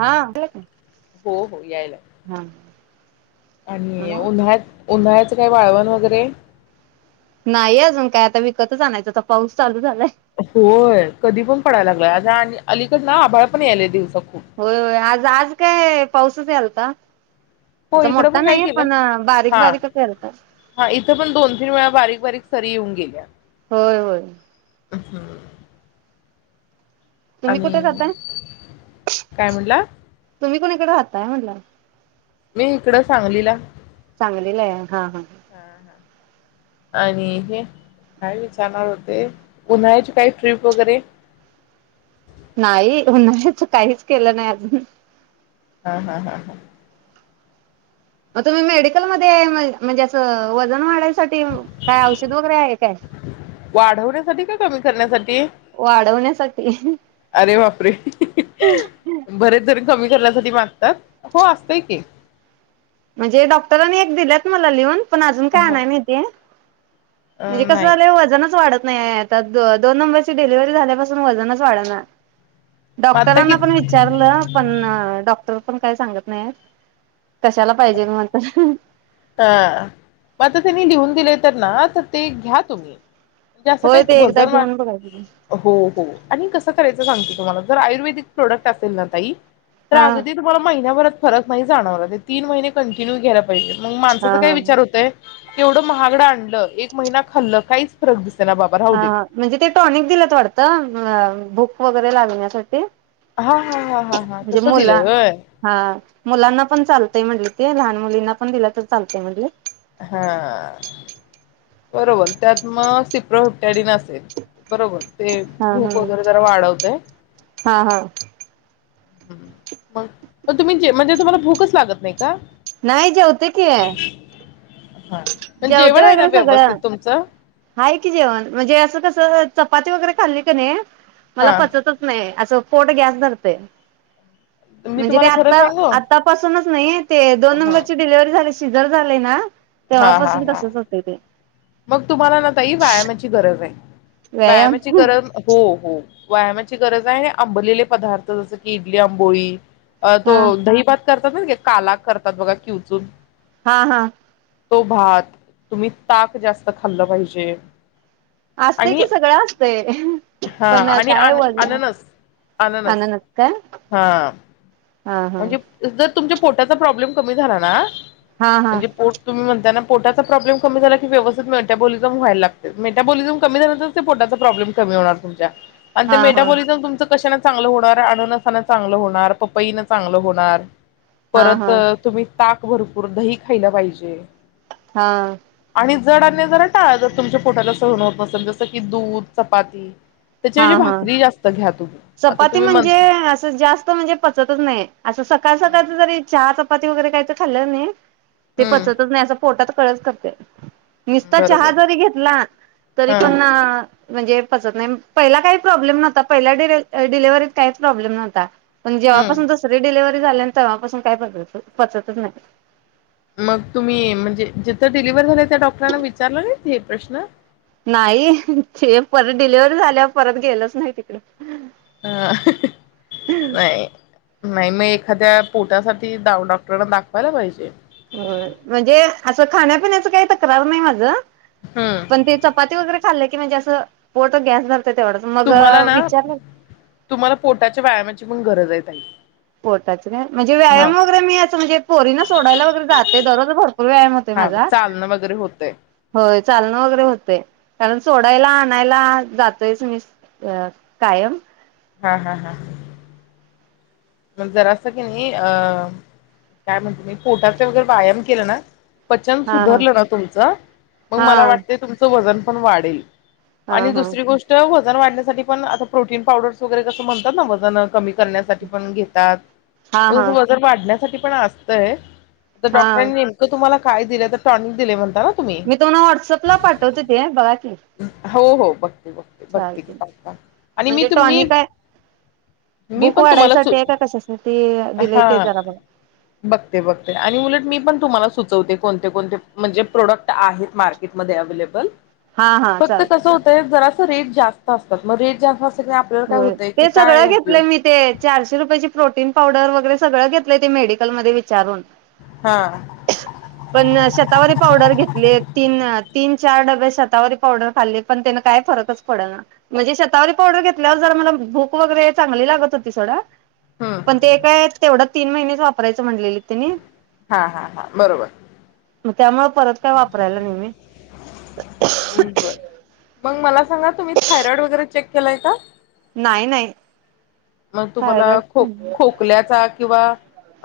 हा द्या की हो हो यायला हा आणि उन्हाळ्यात [inaudible] उन्हाळच काय वाळवण वगैरे नाही अजून काय आता विकतच आणायच आता पाऊस चालू झालाय होय कधी पण पडायला लागलाय आ आणि अलीकड ना आभाळ पण यायलय दिवसा खूप होय होय आज आज काय? पाऊसच यालता हो असा इकड मोठा पण काय नाही केल बारीक हा बारीकच यालता हा इथ पण दोन तीन वेळा बारीक बारीक सरी येऊन गेल्या होय होय आ हां तुम्ही कुठे आम्ही राहताय काय म्हटला? तुम्ही कुणीकडे राहताय म्हणल? मी इकड सांगलीला सांगलीला आहे हा हा आणि हे काय विचारणार होते उन्हाळ्याची काय ट्रिप वगैरे? नाही उन्हाळ्याच काहीच केल नाही अजून हा हा हा हा मग तुम्ही मेडिकलमध्ये म म्हणजे अस वजन वाढायच वाढयासाठी काय औषध वगैरे आहे काय? वाढवण्यासाठी का कमी करण्यासाठी वाढवण्यासाठी अरे! बापरे! बरेच जण कमी करण्यासाठी माग हो असतय की मजे डॉक्टरांनी एक दिल्यात मला लिहून पण अजून काय ह आणाय नाही ते म्हणजे कस नाही झालय वजनच वाढत नाही आता दो दोन नंबरची डिलिव्हरी झाल्यापासून वजनच वाढणा म आता कि डॉक्टरांना पण हा विचारल पण डॉक्टर पण काय सांगत नायेत हा मग आता तीनी लिहून दिलेत तर ना तर ते घ्या तुम्ही म्हणजे अस काही होय ते एकदा वजन वा घेऊन बघायचं हो हो आणि कस करायच त सांगते तुम्हाला जर आयुर्वेदिक प्रोडक्ट असेल ना ताई तर हा अगदी तुम्हाला महिन्याभरात फरक नाही जाणवणार तीन महिने कंटिन्यू घ्यायला पाहिजे मंग हा माणसाचा काय हा विचार होतय तेवढं महागड आणलं एक महिना खाल्ल काहीच फरक दिस हा म्हणजे ते टॉनिक दिलत वाटतं हा भूक वगैरे लागण्यासाठी हा हा हा हा हा म्हणजे तसं मुला दिलं होय हा मुलांना पण चाल ते म्हटले ते लहान मुलींना पण दिला तर चालतय म्हटले हा बरोबर त्यात म सिप्रो डीन असेल बरोबर ते हा भूक हा वगैरे जरा वाढवतय हा हा मग म तुम्ही जे म्हणजे तुम्हाला भूकच लागत नाही का? नाही जेवते की, हा. पण जेवते जेवण आहे ना वैगेरे व्यवस्थित सगळं तुमचं? हाय की जेवण म्हणजे असं कसं चपाती वगैरे खाल्ली का नाही मला हा पचतच नाही असं फोट गॅस धरतय मी म्हणजे ते तुम्हाला खरं आ सांगू? आतापासूनच नाही ते दोन हा. नंबरची डिलव्हरी झाली शिजर झालंय ना हा हा तेव्हापासून हा तसच होतय ते मग तुम्हाला ना ताई व्यायामाची गरज ये व्यायाम व्यायामाची गरम हो हो व्यायामाची गरज आहे ना आंबलेले पदार्थ जस की इडली आंबोळी अ तो हा दहीभात करतात ना काला करतात बघा किवचून हा हा तो भात तुम्ही ताक जास्त खाल्लं पाहिजे. असते आणि कि सगळं असते हा पण आणि काय अन बोल अननस अननस का हा हा हा. म्हणजे जर तुमच्या पोटाचा प्रॉब्लेम कमी झाला ना? हा हा म्हणजे पोट तुम्ही म्हणताना पोटाचा प्रॉब्लेम कमी झाला की व्यवस्थित मेटाबोलिझम व्हायला लागते मेटाबोलिजम कमी झाल की पोटाचा प्रॉब्लेम कमी होणार तुमच्या आणि ते हा हा मेटाबोलिजम तुमचं कशान चांगलं होणार अननसान चांगलं होणार पपईन चांगलं होणार. हा परत हा तुम्ही ताक भरपूर दही खायला पाहिजे. हा आणि जड अन्न जरा टाळा जर तुमच्या पोटाला सहन होत नसेल जसं की दूध चपाती हा त्याच्याऐवजी हा भाकरी जास्त घ्या तुम्ही आता चपाती तुम्ही म्हणता म्हणजे असं जास्त म्हणजे पचतच नाही असं सकाळ सकाळच हम्म जरी चहा च चपाती वगैरे काय तर खाल्लं की नाही ते पचतच नाही असं पोटात कळच करते. नुसता चहा बरोबर जरी घेतला तरी हा पण अ्ं म्हणजे पचत नाही. पहिला काही प्रॉब्लेम नव्हता पहिला डिलेिव्हरीत काहीच प्रॉब्लेम नव्हता. पण हम्म जेव्हापासून दुसरी डिलिव्हरी झाल्या तेंव्हापासून काय पचतच नाही. मग तुम्ही म्हणजे जिथं डिलिव्हर झाला त्या डॉक्टरांना विचारलं नाहीत हे प्रश्न? नाही ते परत डिलिव्हरी झाल्या परत गेलोच नाही तिकडे. नाही नाही मग एक खरं त्या पोटासाठी डॉक्टरांना दाखवायला पाहिजे. होय म्हणजे असं खाण्यापिण्याच काही तक्रार नाही माझं हम्म पण ते चपाती वगैरे खाल्ले की म्हणजे असं पोट गॅस धरते. तुम्हाला ना तुम्हाला पोटाच्या व्यायामाची पण गरजा आहे. [unintelligible] पोटाच नाही म्हणजे हा व्यायाम वगैरे मी असं म्हणजे पोरी ना सोडायला वगैरे जाते. ते दररोज भरपूर व्यायाम होतोय हा माझा चालणं वगैरे होतय होय चालन वगैरे होतंय कारण सोडायला सोडायला आणायला जातोयच मी अ कायम हा हा हा मग जरा असं की नाही अ काय म्हणते मी पोटाचा वगैरे व्यायाम केला ना पचन हा हा सुधारलं ना तुमचं मग हा मला वाटते तुमचं वजन पण वाढेल. हा आणि हा दुसरी गोष्ट बोल वजन वाढण्यासाठी पण आता प्रोटीन पावडर वगैरे कसं म्हणतात वजन कमी कर म्हणून घेतात हा हा वजन वाढण्यासाठी पण असतंय तर हा डॉक्टरांनी नेमकं तुम्हाला? काय दिले तर टॉणीक दिले म्हणता ना तुम्ही मी तुम्हाला व्हाट्सअपला पाठवते ते बघा की? हो हो बघ बघते चालते बघते आणि मी म्हणजे तूम्ही टॉनिक आहे मी भूक पण ते मलाचे वाढायसाठी आहे का कशासाठी दिलंय हा ते जरा बघा बगते बगते आणि उलट मी पण तुम्हाला सुचवते कोणते कोणते म्हणजे प्रोडक्ट आहेत मार्केटमध्ये अवेलेबल हा हा फक्त कसं चालते होतय जरा रेट जास्त असतात ना रेट जास्त की आपल्याला काय हो होतंय की ते काय सगळं घेतलं उपयोग मी ते चारशे रुपयाेची प्रोटीन पावडर वगैरे सगळं घेतलंय ते मेडिकलमध्ये विचारून हा पण शतावरी पावडर घेतले तीन तीन चार डबे शतावरारी पावडर खाल्ली पण त्यान काय फरकच पडेल ना म्हणजे शतावरी पावडर घेत जरा मला भूक वगैरे चांगली लागत होती सोडा हम्म पण ते काय तेवढंच तीन महिनेच वापरायं म्हणलेले हा हा हा बरोबर मग त्यामुळे परत काय वापरायला नाही मी. बर. मग मला सांगा तुम्ही थायरॉइड वगैरे चेक केलाय का? नाही नाही मग तुम्हाला खो थायरॉइड खोकल्याचा किंवा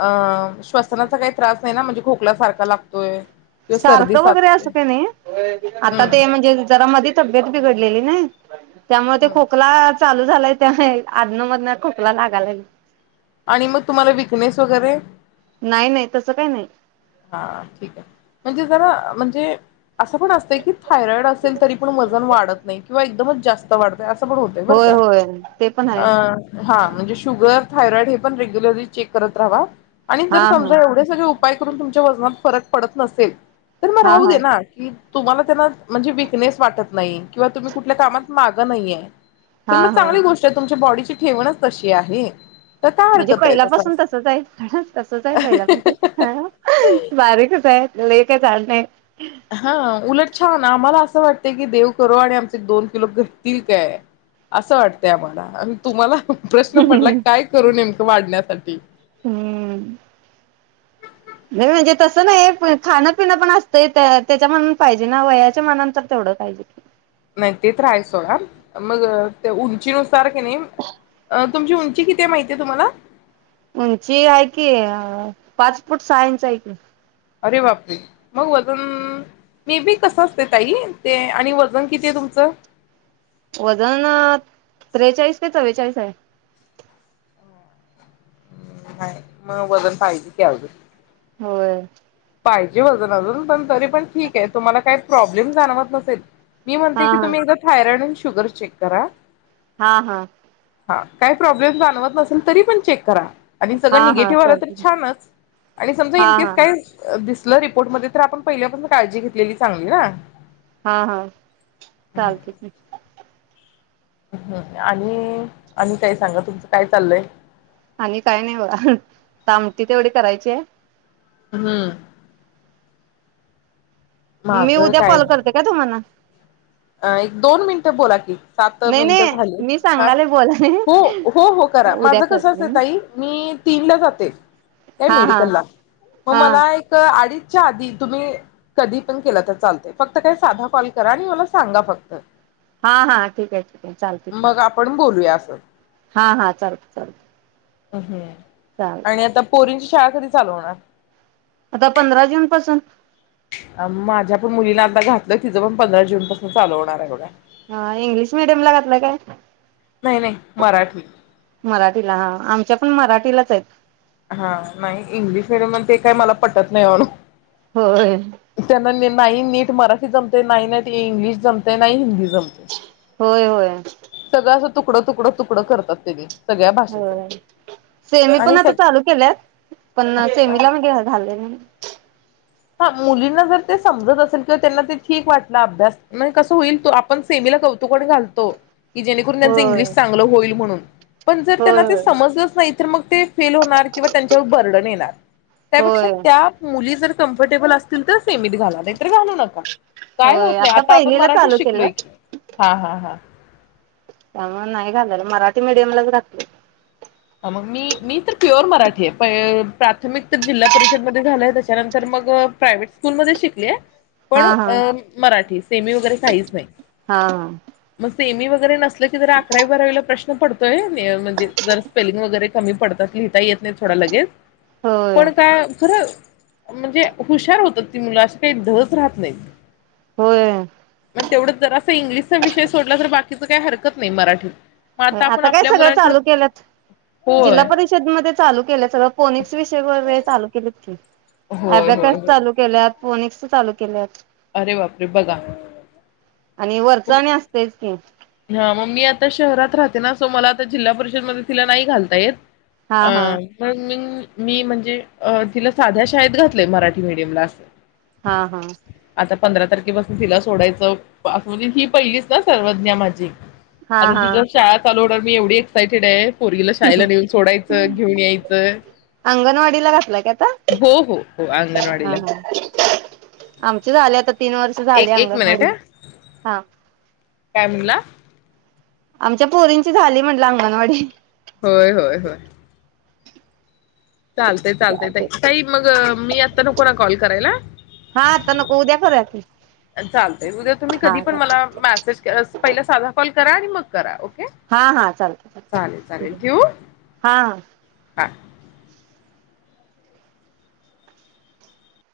अं श्वसनाचा काही त्रास नाही ना म्हणजे खोकलासारखा लागतोय किंवा सर्दी सारखं वगैरे अस साचते काय नाही आता हम्म ते म्हणजे जरा मधी तब्येत बिघडली गेली नाय त्यामुळे ते हम्म खोकला चालू झालंय त्या आधण मधन खोकला लागालाय. आणि मग तुम्हाला विकनेस वगैरे नाही नाही तसं काही नाही हा ठीक आहे म्हणजे जरा म्हणजे असं पण असतंय की थायरॉइड असेल तरी पण वजन वाढत नाही किंवा रोज जास्त वाढतय अस असं पण होतय बर होय का? होय ते पण आहे हा म्हणजे शुगर थायरॉइड हे पण रेग्युलरली चेक करत राहावा आणि हा जर हा समजा एवढे सगळे उप पण तुमच्या वजनात फरक पडत नसेल तर मग हा राहू दे हा ना की? तुम्हाला त्यांना म्हणजे विकनेस वाटत नाही किंवा तुम्ही कुठल्या कामात मागं नाहीये तर हा मग हा चांगली गोष्ट आहे तुमच्या बॉडीची ति ठेवणच तशी आहे तर काय म्हणजे हरकत आहे तसं पहिल्यापासून तसच आहे तसच आहे पहिल्यापासून बारीकच आहे लइ काय? जाड नाही हा उलट छान आम्हाला असं वाटतय की देव करू आणि आमचे दोन किलो घटतील काय असं वाटतय आम्हाला आणि तुम्हाला प्रश्न पडला काय करू नेमकं वाढण्यासाठी हम्म नाही म्हणजे तसं नाही खाणपिणं पण असतंय त्या त्याच्या मनात पाहिजे ना वयाच्या मनात तर तेवढं पाहिजे की नाही ते त हाय सोडा मग त्या उंचीनुसार की नाही तुमची उंची किती माहिती आहे तुम्हाला? उंची आहे की पाच फूट सहा इंच आहे कि अरे बापरे मग वजन मेबी कसं असते ताई? ते आणि वजन किती आहे तुमचं? वजन त्रेचाळीस का चव्वेचाळीस आहे? नाही [unintelligible] मग वजन पाहिजे की अजून होय पाहिजे वजन अजून पण तरी पण ठीक आहे तुम्हाला काही प्रॉब्लेम जाणवत नसेल? मी हा म्हणते की तुम्ही एकदा थायरॉईड शुग शुगर चेक करा हा हा हा काही प्रॉब्लेम जाणवत नसेल तरी पण चेक करा आणि सगळं हा हा निगेटिव्ह आलं तर चालते छानच आणि समजा हा इनकेस हा काय? दिसलं रिपोर्ट मध्ये तर आपण पहिल्यापास काळजी घेतलेली चांगली ना हा हा चालतय की हम् आणि आणी काही सांगा तुमचं काय चाललय? आणि काय नाही बघा? आमटी तेवढी करायची आहे हम्म मी माझ उद्या कॉल करते का तुम्हाला? अ एक दोन मिनिटं बोला की? सात नाही मिनिट नाही झाले मी हा सांगायला बोलाय हो हो हो करा उद्या माझं कसंच करते आहे ना ताई मी तीन ला जाते काय? हा हा मेडिकलला हो हा मला एक अडीच च्या आधी तुम्ही कधी पण केला तर चालतय फक्त काय साधा कॉल करा आणि मला सांगा फक्त हा हा ठीक आहे ठीक आहे चालतयं की. मग आपण [inaudible] हा हा चालत चालतंय. अ हं. आणि आता पोरींची शाळा कधी? चालु होणार आता पंधरा जून पासून. माझ्या पण मुलींना आता घातलं तिचं पण पंधरा जून पासून चालु होणार हाय बघा. हा इंग्लिश मिडियम ला घातलायं काय? नाही नाही मराठी मराठीला हा आमच्या - - पण मराठीलाच हाईत. हा नाही इंग्लिश मिडियम ते काही मला पटत नाही ओ. होय. नाही नीट मराठी जमतंय. नाही नीट इंग्लिश जमतंय. ना हिंदी जमतंय. होय, होय. सगळं असं तुकडं तुकडं तुकडं करतात त्याचे. होय सेमी पण आणि सग आता चालू केल्यात पण सेमीला मी घालाय नाही. हा मुलींना जर ते समजत असेल किंवा त्यांना ते ठीक वाटलं अभ्यास म्हणजे कसं होईल तो आपण सेमीला कौतुकने घालतो. की जेणेकरून त्यांचं होय इंग्लिश चांगलं होईल म्हणून. पण जर त्यांना होय ते होय. समजलंच नाही तर मग ते फेल होणार किंवा त्यांच्यावर बर्डन येणार. त्यापेक्षा होय त्या मुली जर कम्फर्टेबल असतील तर सेमित घाला. नाही तर घालु नका काय होत होय नाही आता आपण पहिलीला मराठी चालू शिकलोय केल्यात. की. हा हा हा त्यामुळे नाही घालायला मराठी मीडियमलाच घातलयं. मग मी मी तर प्युअर मराठी आहे प्राथमिक तर जिल्हा परिषद मध्ये झालंय त्याच्यानंतर मग प्रायव्हेट स्कूल मध्ये शिकलीय. पण हा हा अ मराठी सेमी वगैरे काहीच नाही हा हा. मस् - - सेमी वगैरे नसल की जर अकरावी, बरावीला प्रश्न पडतोय म्हणजे जर स्पेलिंग वगरे कमी पडतात लिहिता येत येत नाही थोडा लगेच होय पण का खरं म्हणजे हुशार होतात ती मुलं अशी काही ढच राहत नाहीत. होय. तेवढं जर असा इंग्लिशचा विषय सोडला तर बाकीच काही हरकत नाही मराठीत. मग आपण आता काय आपल्या सगळं मुलांकडे चालू केल्यात. जिल्हा होय परिषदमध्ये चालू केलं सगळं फोनिकस विषय वगैरे चालू केलेत कि. होय होय ॲबॅकस होय चालू केल्यात. फोनेक्स चालू केल्यात. अरे वापरे बघा आणि वरचा आणि असतेच की ह मग मी आता शहरात राहते ना सो मला आता जिल्हा परिषद मध्ये तिला नाही घालता येत हा अ हा पण म मी म्हणजे अ तिला साध्या शाळेत घातलंय मराठी मीडियमला असं हा हा आता पंधरा तारखेपासून तिला सोडायचं ही पहिलीच ना सर्वज्ञ माझी हा हा अता शाळ चालो मी एवढी एक्सायटेड आहे पोरगीला शाळेला नेऊन सोडायचं घेऊन यायचं अंगणवाडीला घातला का आता हो हो हो अंगणवाडीला हाय आमचे झाले आता तीन वर्ष झाली एक एक मिनिट अंगणवाडी ह हा काय म्हणला आमच्या पोरींची झाली म्हनलं अंगणवाडी होय होय होय चालतय चालतय चालते ताई मग मी आता नको ना कॉल करायला हा आता नको उद्या करूया की चालतय उद्या तुम्ही कधी हा पण चाल मला मेसेज पहिला साधा कॉल करा आणि मग करा ओ हा हा चालतय चालते ठेवू हा हा हां